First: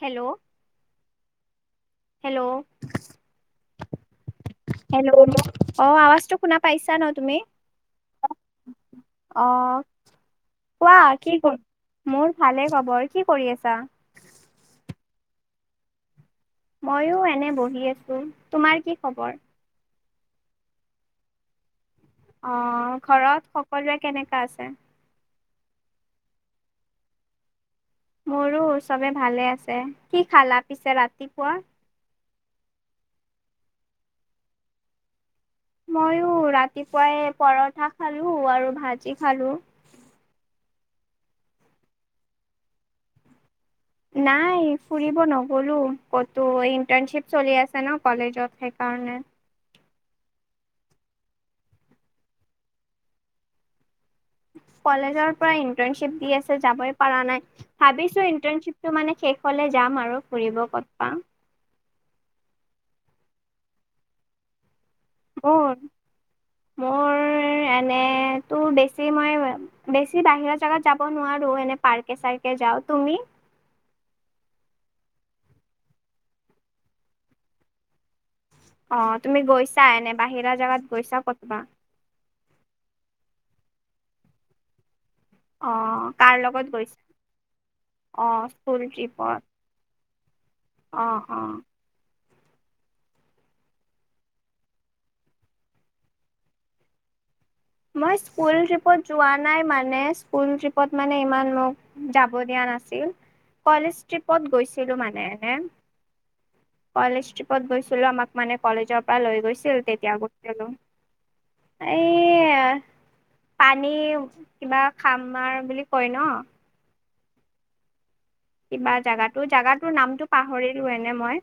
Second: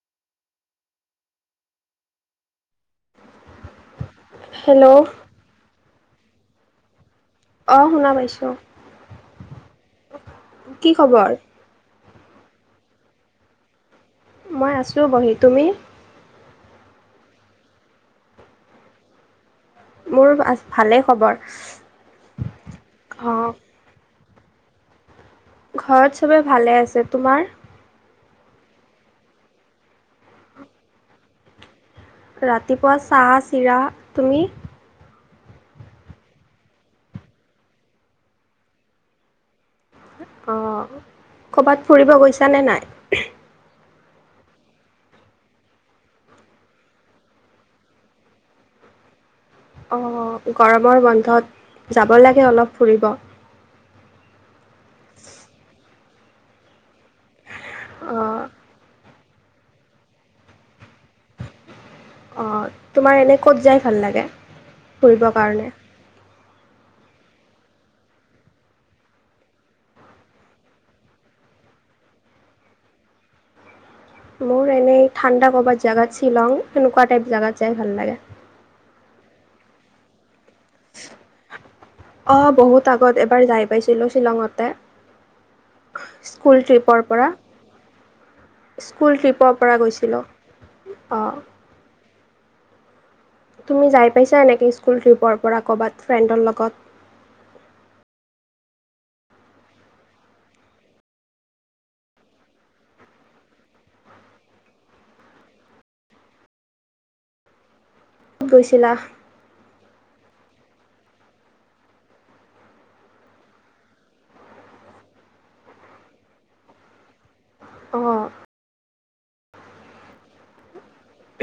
Hello, hello hello, অ আৱাজ টো শুনা পাইছা ন তুমি। অ শুনা পাইছো আহ কোৱা কি কৰ মোৰ ভালে খবৰ কি কৰি আছা? মই আছোঁ বহি, তুমি? ময়ো এনে বহি আছো, তোমাৰ কি খবৰ? মোৰ ভালেই খবৰ। অ অ ঘৰত সকলোৰে কেনেকা আছে? ঘৰত চবে ভালে আছে তোমাৰ? মোৰো চবে ভালে আছে, কি খালা পিছে ৰাতিপুৱা? ৰাতিপুৱা চাহ চিৰা, তুমি? মইয়ো ৰাতিপুৱাই পৰঠা খালো আৰু ভাজি খালো। অঁ ক'ৰবাত ফুৰিব গৈছা নে নাই? নাই ফুৰিব নগ'লো ক'তো ইণ্টাৰ্ণশ্বিপ চলি আছে ন কলেজত সেইকাৰণে। অঁ গৰমৰ বন্ধত যাব লাগে অলপ ফুৰিব। কলেজৰ পৰা ইন্টাৰণশ্বিপ দি আছে যাবই পৰা নাই ভাবিছো অঁ ইণ্টাৰণশ্বিপটো মানে শেষ এফালে যাম আৰু ফুৰিব ক'ত পাম। অঁ তোমাৰ এনে ক'ত যাই ভাল লাগে? ফুৰিবৰ কাৰণে মোৰ মোৰ এনেতো বেছি মই বেছি বাহিৰা জেগাত যাব নোৱাৰো এনে পাৰ্কে চাৰ্কে যাওঁ, তুমি? মোৰ এনেই ঠাণ্ডা কৰবাত জাগাত শ্বিলং এনেকোৱা টাইপ জাগাত যাই ভাল লাগে। অ তুমি গৈছা এনে বাহিৰা জেগাত গৈছা কতবা? অঁ বহুত আগত এবাৰ যাই পাইছিলোঁ শ্বিলংঙতে। অ' কাৰ স্কুল লগত গৈছা? ট্ৰিপৰ পৰা স্কুল ট্ৰিপৰ পৰা গৈছিলোঁ। অহ অঁ অহ, তুমি যাই পাইছা এনেকৈ স্কুল ট্ৰিপৰ পৰা ক'ৰবাত ফ্ৰেণ্ডৰ লগত? মই স্কুল ট্ৰিপত যোৱা নাই মানে স্কুল ট্ৰিপত মানে ইমান মোক যাব দিয়া নাছিল কলেজ ট্ৰিপত গৈছিলো মানে এনে। কলেজট্ৰিপত গৈছিলো আমাক মানে গৈছিলা কলেজৰ পৰা লৈ গৈছিল তেতিয়া গৈছিলো এ পানী কিবা খামাৰ বুলি কয় ন, অঁ কিবা জাগাটো জাগাটো নামটো পাহৰিলো এনে মই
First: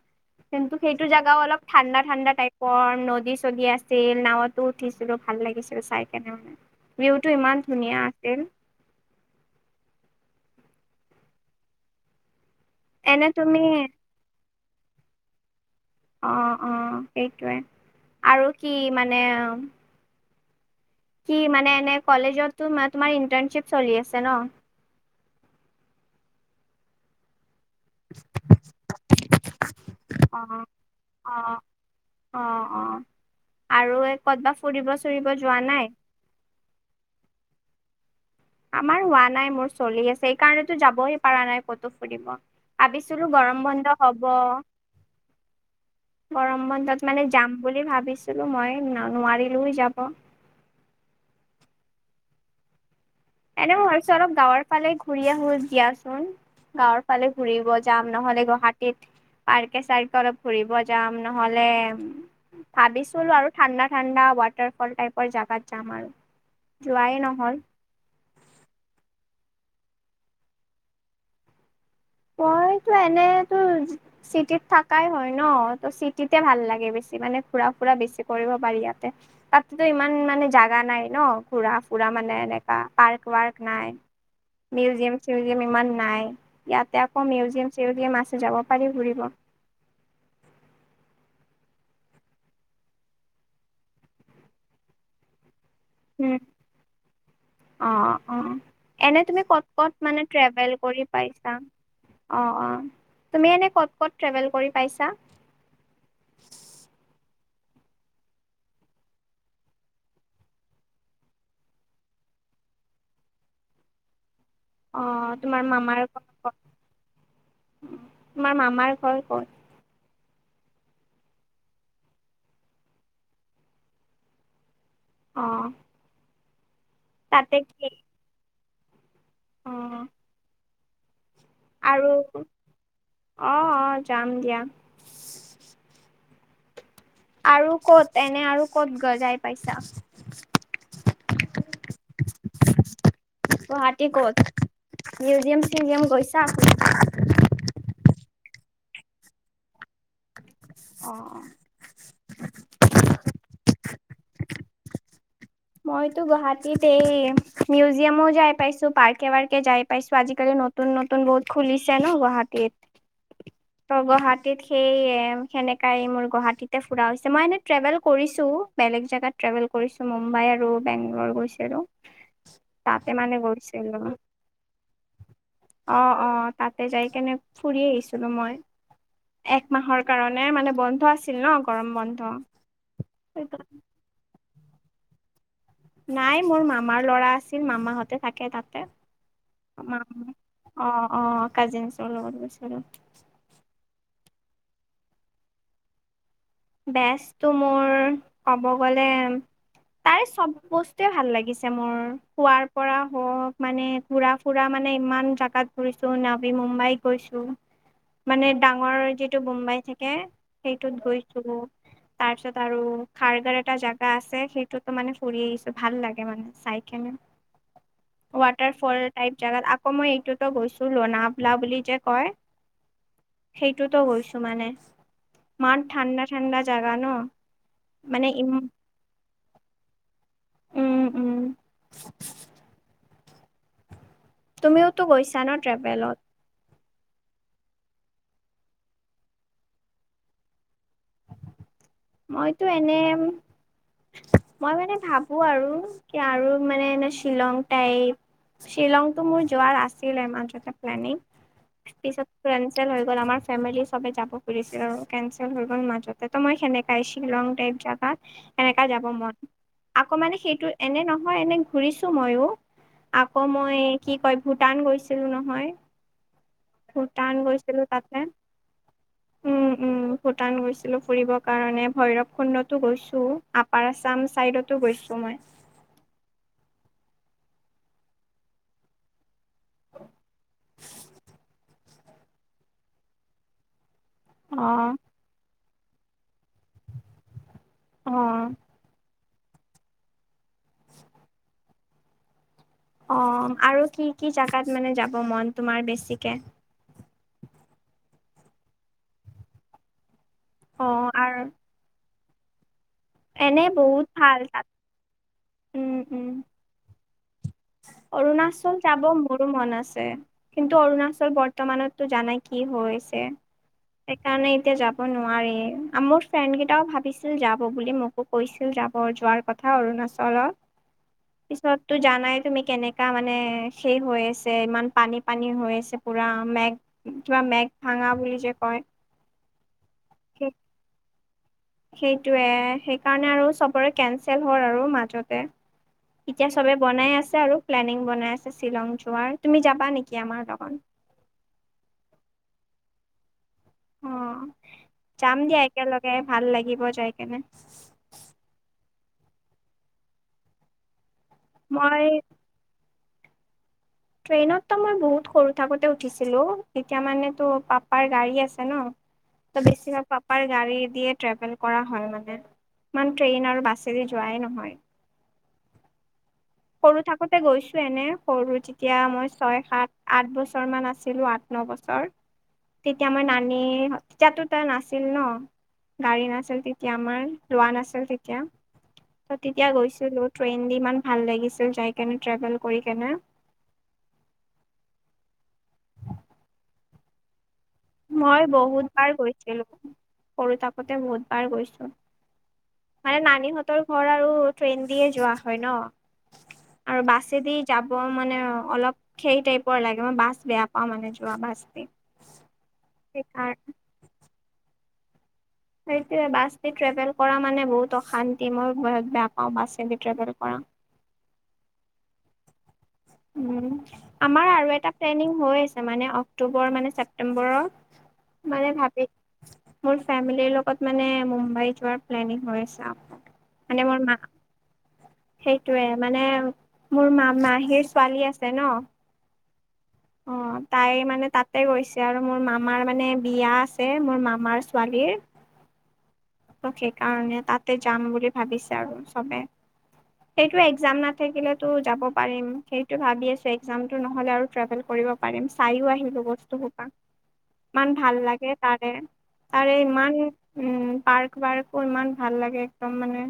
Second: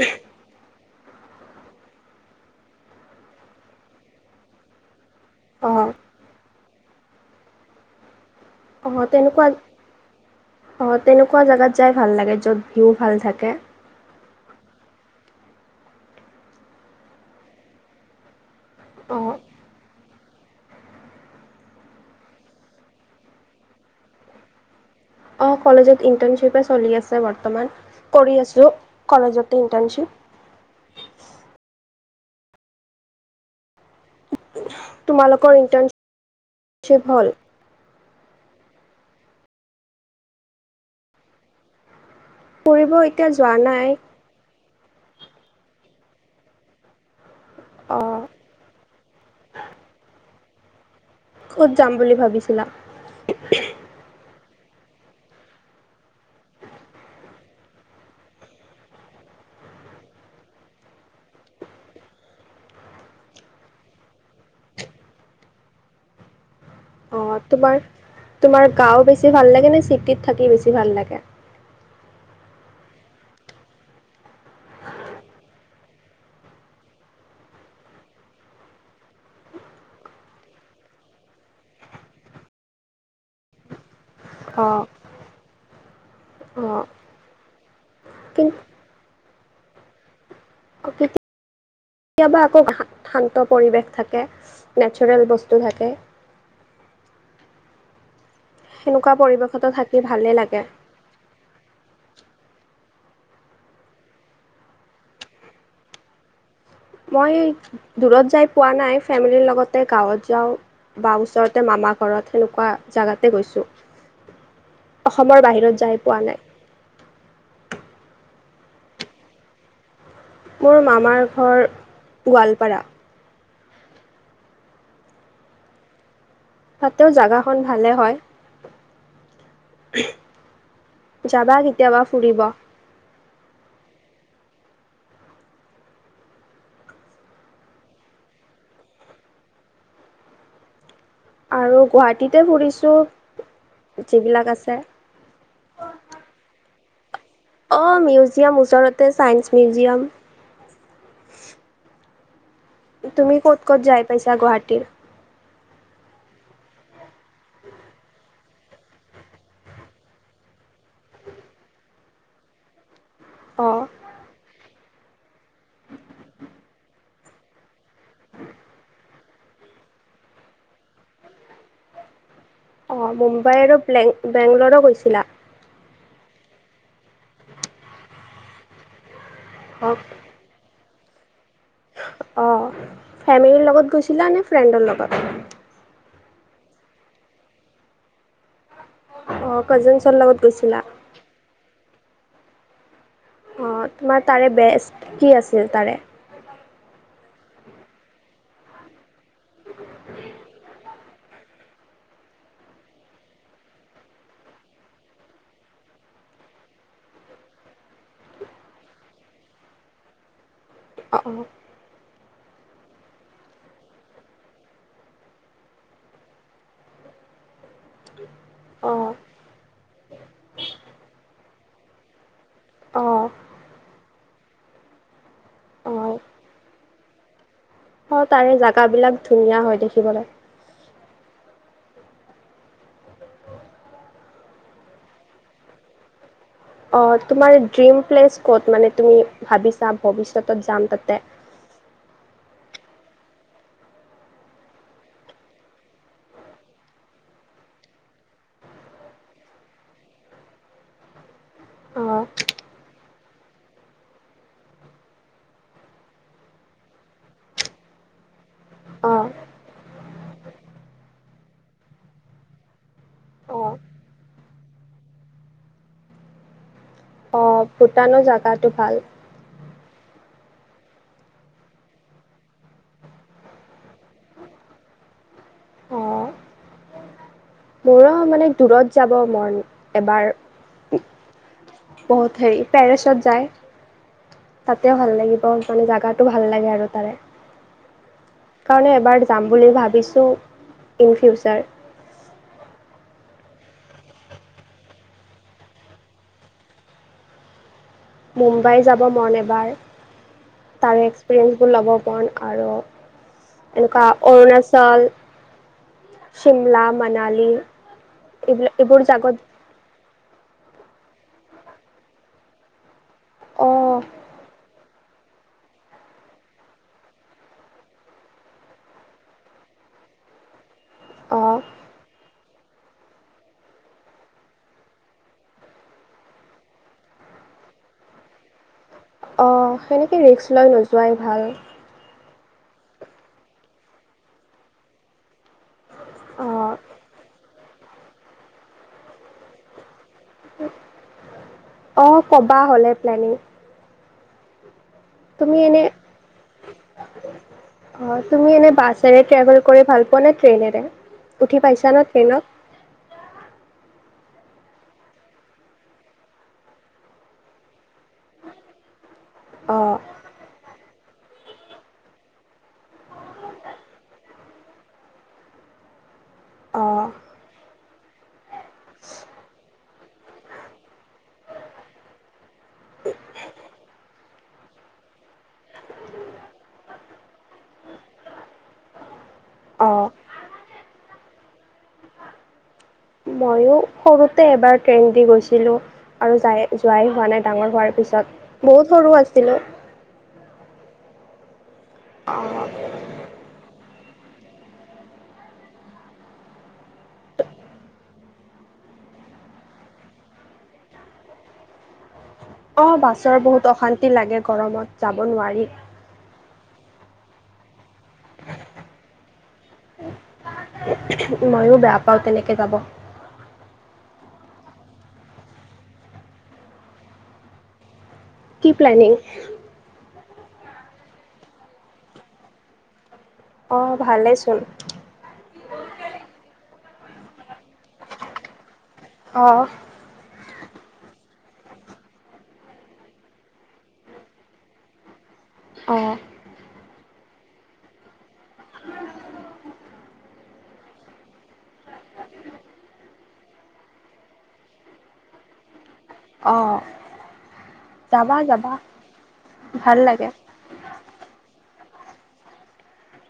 কিন্তু সেইটো জাগাও অলপ ঠাণ্ডা ঠাণ্ডা টাইপৰ নদী চদী আছিল নাওত উঠিছিলো ভাল লাগিছিল অঁ চাই কেনে মানে ভিউটো ইমান ধুনীয়া আছিল। অ তেনেকুৱা, অ তেনেকুৱা জেগাত যাই ভাল লাগে য'ত ভিউ ভাল এনে থাকে। তুমি অ অ সেইটোৱে আৰু কি মানে অঁ কি মানে এনে কলেজতো তোমাৰ ইন্টাৰ্ণশ্বিপ চলি আছে ন। অ কলেজত ইণ্টাৰ্ণশ্বিপে চলি আছে বৰ্তমান কৰি আছো কলেজতে ইণ্টাৰ্ণশ্বিপ। অঁ অঁ অঁ অঁ আৰু ক'তবা ফুৰিব চুৰিব যোৱা নাই? থিক হ'ল? আমাৰ হোৱা নাই মোৰ চলি আছে সেইকাৰণেতো যাবৈ পৰা নাই কতো ফুৰিব। ফুৰিব এতিয়া ভাবিছিলো যোৱা গৰম নাই বন্ধ হ'ব গৰম বন্ধত মানে যাম বুলি অঁ ভাবিছো। মই নোৱাৰিলো যাব। ক'ত যাম বুলি ভাবিছিলা? এনে মই ভাবছো অলপ গাঁৱৰ ফালে ঘূৰি আহো দিয়াচোন। গাঁৱৰ ফালে ঘূৰিব যাম নহ'লে গুৱাহাটীত। পাৰ্কে - চাৰ্কে অলপ ফুৰিব যাম নহলে ভাবিছিলো আৰু ঠাণ্ডা - ঠাণ্ডা ৱাটাৰফল টাইপৰ জাগাত যাম আৰু। যোৱাই অ নহ'ল। তোমাৰ - তোমাৰ গাওঁ বেছি ভাল লাগে নে চিটিত থাকি বেছি ভাল লাগে? মইতো এনেতো চি চিটিত থাকাই হয় ন ত চিটিতে ভাল লাগে বেছি মানে ঘূৰা - ফুৰা বেছি কৰিব পাৰি ইয়াতে। তাততো ইমান মানে জাগা নাই ন ঘূৰা ফুৰা মানে এনেকা পাৰ্ক ৱাৰ্ক নাই। অঁ মিউজিয়াম - চিউজিয়াম ইমান নাই অঁ ইয়াত ইয়াত আকৌ মিউজিয়াম - চিউজিয়াম আছে যাব পাৰি ফুৰিব। কিন্তু কেতিয়াবা আকৌ শান্ত পৰিৱেশ থাকে, নেচাৰেল বস্তু থাকে। উম, অঁ অঁ। সেনেকুৱা এনে তুমি ক'ত পৰিৱেশতো ক'ত থাকি মানে ভালেই লাগে ট্ৰেভেল কৰি পাইছা? অঁ অঁ তুমি এনেই ক'ত ক'ত ট্ৰেভেল কৰি পাইছা? মই দূৰত যাই পোৱা নাই, ফেমিলিৰ লগতে গাঁৱত যাওঁ বা ওচৰতে মামা ঘৰত সেনেকোৱা জাগাতে গৈছো। অঁ তোমাৰ যাই মামাৰ পোৱা ঘৰ নাই কত? তোমাৰ মামাৰ ঘৰ কত? মোৰ মামাৰ ঘৰ গোৱালপাৰা। অ। তাতেও জাগাখন তাতে কি ভালে হয়। অ উহ যাবা নি আৰু অ অ যাম দিয়া। আৰু কত এনে আৰু ক'ত গজাই পাইছা? আৰু গুৱাহাটীতে ফুৰিছোঁ গুৱাহাটী ক'ত যিবিলাক আছে। মিউজিয়াম - চিউজিয়াম গৈছা? অ মিউজিয়াম ওচৰতে, চাইন্স মিউজিয়াম। অ। তুমি ক'ত ক'ত যাই পাইছা গুৱাহাটীৰ? মইতো গুৱাহাটীত এই মিউজিয়ামো যাই পাইছো, পাৰ্কে - ৱাৰ্কে যাই পাইছো, আজিকালি নু তুন - নতুন বহুত খুলিছে ন গুৱাহাটীত। অ। ত গুৱাহাটীত সেই সেনেকাই মোৰ গুৱাহাটীতে ফুৰা হৈছে, মই এনেই ট্ৰেভেল কৰিছোঁ বেলেগ জেগাত ট্ৰেভেল কৰিছো, মুম্বাই আৰু বেংগলৰ গৈছিলো। অঁ তাতে মানে মুম্বাই আৰু গৈছিলো বেলেং বেংলৰো কৈছিলা। অ অ তাতে যাই কেনে ফুৰি আহিছিলো মই, একমাহৰ কাৰণ নে মানে বন্ধ আছিল ন গৰম বন্ধ। অ ফেমিলিৰ লগত গৈছিলা নে ফ্ৰেণ্ডৰ লগত? নাই মোৰ মামাৰ লৰা আছিল, মামাহঁতে থাকে তাতে। অঁ কাজিন ছোৱালীৰ লগত গৈছিলা। অ অ কাজিনচৰ লগত গৈছিলো। অঁ তোমাৰ তাৰে বেষ্ট কি আছিল তাৰে? বেচটো মোৰ ক'ব গ'লে তাই চব বস্তুৱে ভাল লাগিছে মোৰ শোৱাৰ পৰা হওক মানে ফুৰা - ফুৰা মানে ইমান জাগাত ঘুৰিছো, নাবি মুম্বাই গৈছো। মানে ডাঙৰ যিটো মুম্বাই থাকে সেইটোত অ গৈছো। তাৰপিছত আৰু খাৰগাৰ এটা জাগা আছে, সেইটোতো মানে ফুৰি আহিছো ভাল লাগে মানে চাইকেনে। [inaudible] ৱাটাৰ অ ফল টাইপ জেগাত আকৌ মই এইটোতো গৈছো লনাবলা বুলি যে কয়? অ অ সেইটোতো গৈছো মানে মাৰ অ ঠাণ্ডা - ঠাণ্ডা জাগা ন? অ মানে ইম তাৰে জাগা বিলাক ধুনীয়া হয় দেখিবলে। উম উম। তুমিওতো গৈছা ন ট্ৰেভেলত। অ তোমাৰ ড্ৰিম প্লেচ ক'ত মানে তুমি ভাবিছা ভৱিষ্যতত যাম তাতে। মইতো এনে, মই মানে ভাবো আৰু কি আৰু মানে এ শ্বিলং টাইপ। শ্বিলংটো মোৰ যোৱাৰ আছিল মাজতে প্লেনিং। অ পিছত কেনচেল হৈ গল আমাৰ ফেমিলি চবে যাব খুজিছিল আৰু কেনচেল হৈ গ'ল। মাজতে ত মই সেনেকাই শ্বিলংটাইপ জাগাত সেনেকা অ যাব মন। আকৌ মানে সেইটো এনে নহয় এনে ঘূৰিছো মইয়ো। আকৌ অ মই কি কয় ভূটান গৈছিলো নহয়। ভূটান অ গৈছিলো তাতে ভূটানৰ জেগাটো ভাল উম উম। ভূটান গৈছিলো ফুৰিব কাৰণে ভৈৰৱ খুণ্ডতো গৈছো আপাৰ আছাম চাইদতো গৈছো মই। অ মোৰো মানে দূৰত যাব মন এবাৰ। বহুত হেৰি পেৰিছত যায় অ তাতেও ভাল লাগিব। মানে জেগাটো ভাল লাগে আৰু তাৰে। অ সেইকাৰণে এবাৰ যাম বুলি ভাবিছোঁ ইন ফিউচাৰ। অ আৰু কি কি জেগাত মানে যাব মন তোমাৰ বেছিকে। মুম্বাই যাব মন এবাৰ অ তাৰে আৰু এক্সপিৰিয়েঞ্চবোৰ ল'ব মন আৰু এনে বহুত এনেকুৱা ভাল তাত অৰুণাচল উম উম চিমলা মানালী। এইবিলাক অৰুণাচল এইবোৰ যাব জাগত মোৰো মন আছে। কিন্তু অৰুণাচল বৰ্তমানতো জানাই কি হৈছে অ' সেইকাৰণে এতিয়া যাব, নোৱাৰি মোৰ ফ্ৰেণ্ড কেইটাও ভাবিছিল যাব বুলি মোকো কৈছিল যাব যোৱাৰ কথা। ক অৰুণাচলৰ অ' পিছত তো জানাই। তুমি কেনেকা মানে সেই হৈ আছে ইমান পানী পানী হৈ আছে পুৰা মেঘ। কিবা মেঘ ভাঙা বুলি যে কয়। অ সেনেকে ৰিকচ লৈ নোযোৱাই ভাল। সেইটোয়ে সেইকাৰণে আৰু চবৰে কেনচেল হ'ল আৰু মাজতে। এতিয়া চবে অ' বনাই আছে আৰু প্লেনিং বনাই আছে শ্বিলং যোৱাৰ তুমি যাবা নেকি আমাৰ লগত। অ ক'বা হ'লে প্লেনিং। অ যাম তুমি দিয়া এনে একেলগে ভাল লাগিব যাই কেনে। অঁ, তুমি এনেই বাছেৰে ট্ৰেভেল কৰি ভাল পোৱা নে ট্ৰেইনেৰে উঠি পাইছা ন মই ট্ৰেইনত। ট্ৰেইনত তো মই বহুত সৰু থাকোতে উঠিছিলো তেতিয়া মানে তো পাপাৰ গাড়ী আছে ন। ত' অ' বেছিভাগ পাপাৰ গাড়ী দিয় ট্ৰেভেল কৰা হয় মানে। ইমান ট্ৰেইন আৰু বাছেদি যোৱাই নহয়। সৰু অ' থাকোতে গৈছো এনে সৰু তেতিয়া মই ছয় সাত আঠ বছৰ মান আছিলো আঠ, নবছৰ, তেতিয়া মই নানি তেতিয়াতো তই নাছিল ন। গাড়ী নাছিল তেতিয়া আমাৰ লোৱা নাছিল তেতিয়া। ত' তেতিয়া অ' গৈছিলো ট্ৰেইন দি ইমান ভাল লাগিছিল যাই কেনে ট্ৰেভেল কৰি কেনে। মইও সৰুতে এবাৰ ট্ৰেইন দি গৈছিলো আৰু যাই যোৱাই হোৱা নাই ডাঙৰ হোৱাৰ, পিছত মই বহুত সৰু বাৰ আছিলোঁ। গৈছিলো সৰু থাকোতে বহুত বাৰ গৈছো। অঁ মানে নানীহঁতৰ ঘৰ আৰু ট্ৰেইন দিয়ে যোৱা হয় ন। আৰু বাছেদি যাব মানে অলপ। সেই টাইপৰ লাগে মই বাাঁছ বেয়া পাওঁ মানে যোৱা বাাস দি। অঁ, বাছৰ সেইকাৰ বহুত অশান্তি লাগে গৰমত যাব নোৱাৰি। সেইটোয়ে বাছ দি ট্ৰেভেল কৰা মানে বহুত অশান্তি মই বহত বেয়া পাওঁ বাছেদি ট্ৰেভেল কৰা। ময়ো বেয়া পাওঁ তেনেকে যাব। উম। আমাৰ আৰু এটা প্লেনিং হৈ আছে মানে, অক্টোবৰ মানে ছেপটেম্বৰৰ। কি মানে প্লেনিং? ভাবিছো, মোৰ ফেমিলিৰ লগত মানে মুম্বাই যোৱাৰ প্লেনিং হৈ আছে আৰু। মানে অ', মোৰ মা, ভালেচোন সেইটোৱে মানে মোৰ মা মাহীৰ। ছোৱালী আছে ন। অঁ। অ' তাই মানে তাতে গৈছে আৰু মোৰ মামাৰ মানে বিয়া আছে মোৰ মামাৰ ছোৱালীৰ। অ', সেইকাৰণে তাতে যাম বুলি ভাবিছে আৰু চবে। সেইটো একজাম নাথাকিলে তো যাব পাৰিম সেইটো ভাবি আছো একজামটো নহলে আৰু ট্ৰেভেল কৰিব পাৰিম, চাইও আহিলো। বস্তু অ'। হোপা ইমান ভাল যাবা লাগে যাবা তাৰে তাৰে ভাল ইমান লাগে। উম, পাৰ্ক ৱাৰ্কো ইমান ভাল লাগে একদম মানে।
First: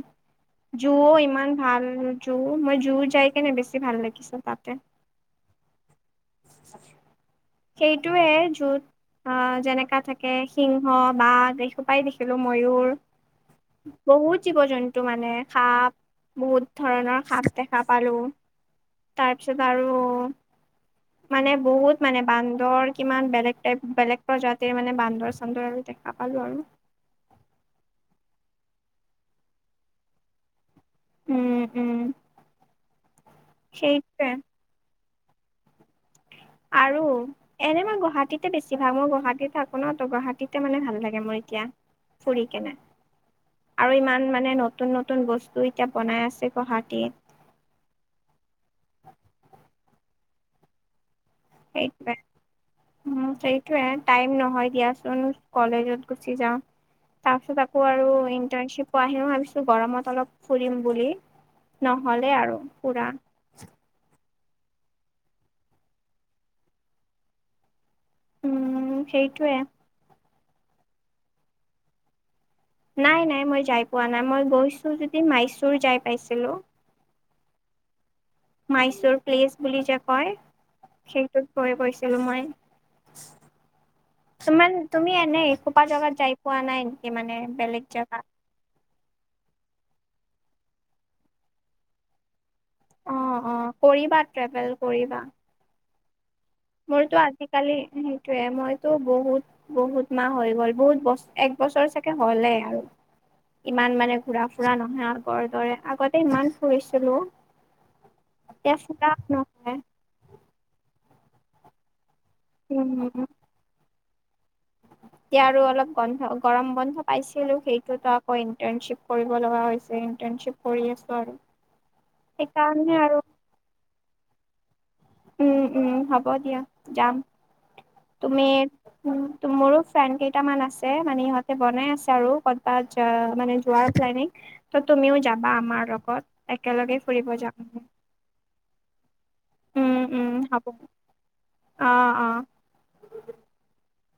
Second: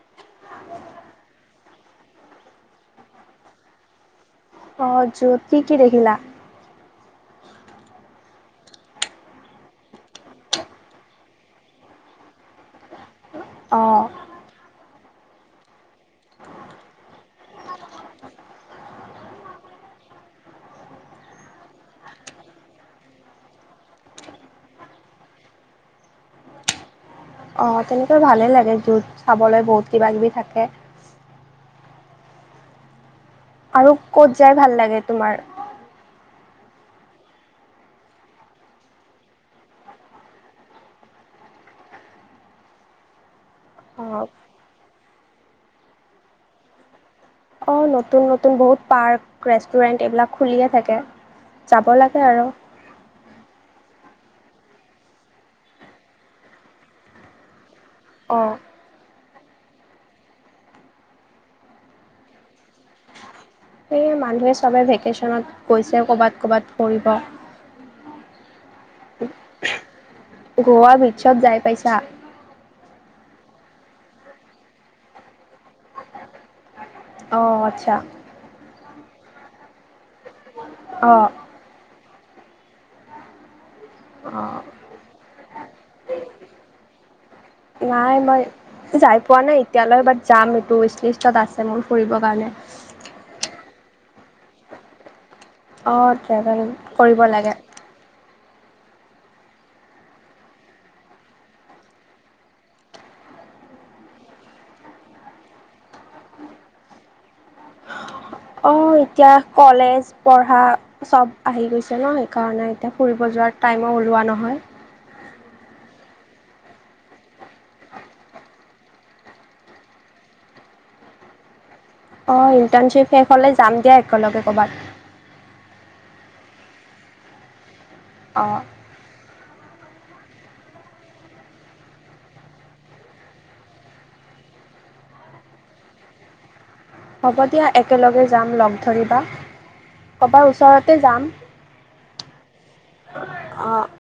জুও ইমান ভাল জু মই জু যাই কেনে বেছি ভাল লাগিছ তাতে। অঁ জুওত কি দেখিলা? সেইটোৱে জুওত। অ' যেনেকা থাকে সিংহ বাঘ এইসোপাই দেখিলোঁ ময়ুৰ। অ', বহুত জীৱ জন্তু মানে সাপ। বহুত ধৰণৰ সাপ দেখা পালো তাৰপিছত আৰু মানে বহুত মানে বান্দৰ কিমান বেলেগ টাইপ, বেলেগ প্ৰজাতিৰ মানে বান্দৰ চান্দৰ [inaudible] পালো আৰু। অঁ তেনেকৈ ভালেই লাগে জুওত চাবলে বহুত কিবা কিবি থাকে। উম উম। আৰু সেইটোৱে ক'ত যাই ভাল লাগে তোমাৰ? আৰু এনে মই গুৱাহাটীতে বেছি ভাল মই গুৱাহাটীত থাকো ন, ত' গুৱাহাটীতে মানে ভাল লাগে মোৰ এতিয়া। ফুৰিকেনে। আৰু অ', ইমান মানে নতুন নতুন বস্তু এতিয়া বনাই আছে গুৱাহাটীত। অ' নতুন নতুন বহুত পাৰ্ক ৰেষ্টুৰেন্ট এইবিলাক খুলিয়ে থাকে। সেই যাব মে লাগে [unintelligible] আৰু উম, সেইটোয়ে টাইম নহয় দিয়াচোন কলেজত গুচি যাও। তাৰপিছত আকৌ আৰু অঁ ইণ্টাৰ্ণশ্বিপ বাহিৰত ভাবিছো গৰমত অলপ ফুৰিম বুলি নহলে আৰু ফুৰা। সেয়ে মানুহে চবে ভেকেশচনত গৈছে কৰ'বাত ক'ৰবাত ফুৰিব। উম সেইটোৱে। গোৱা বিছত যাই পাইছা? নাই নাই মই যাই পোৱা নাই, মই গৈছো যদি মাইচুৰ যাই পাইছিলো। অঁ আচ্ছা। মাইচুৰ প্লেচ বুলি যে কয় অঁ সেইটোত গৈ গৈছিলো মই। অঁ কিছুমান তুমি এনেই এখোপা জেগাত যাই পোৱা নাই নেকি মানে? বেলেগ নাই জেগাত? মই যাই পোৱা নাই এতিয়ালৈ বাত যাম এইটো উইছলিষ্টত আছে মোৰ ফুৰিবৰ কাৰণে। অঁ অঁ কৰিবা ট্ৰেভেল কৰিবা। অঁ ট্ৰেভেল মোৰতো কৰিব লাগে আজিকালি সেইটোয়ে মইতো বহুত বহুত মাহ হৈ গ'ল, বহুত বছ এক বছৰ চাগে হলেই আৰু। ইমান মানে ঘুৰা ফুৰা নহয় আগৰ দৰে আগতে ইমান ফুৰিছিলো। [inaudible] মোৰ ফুৰা এতিয়া নহয় কলেজ পঢ়া চব আহি গৈছে ন, সেইকাৰণে এতিয়া উম ফুৰিব যোৱাৰ টাইমো ওলোৱা নহয়। [inaudible] এতিয়া আৰু অলপ গৰম বন্ধ পাইছিলো সেইটোতো আকৌ ইণ্টাৰ্ণশ্বিপ কৰিব লগা হৈছে ইণ্টাৰ্ণশ্বিপ কৰি আছো আৰু অ সেইকাৰণে ইণ্টাৰ্শ্বিপ আৰু শেষ হ'লে যাম দিয়া একেলগে ক'বাত। উম উম হ'ব দিয়া যাম তুমি অঁ উম মোৰো ফ্ৰেণ্ড কেইটামান আছে মানে ইহঁতে বনাই আছে আৰু ক'তবা মানে যোৱাৰ প্লেনিং ত তুমিও যাবা আমাৰ লগত একেলগে। ফুৰিব হ'ব যাম দিয়া একেলগে যাম লগ ধৰিবা উম উম ক'ৰবাৰ হ'ব ওচৰতে যাম। অ অ। অ।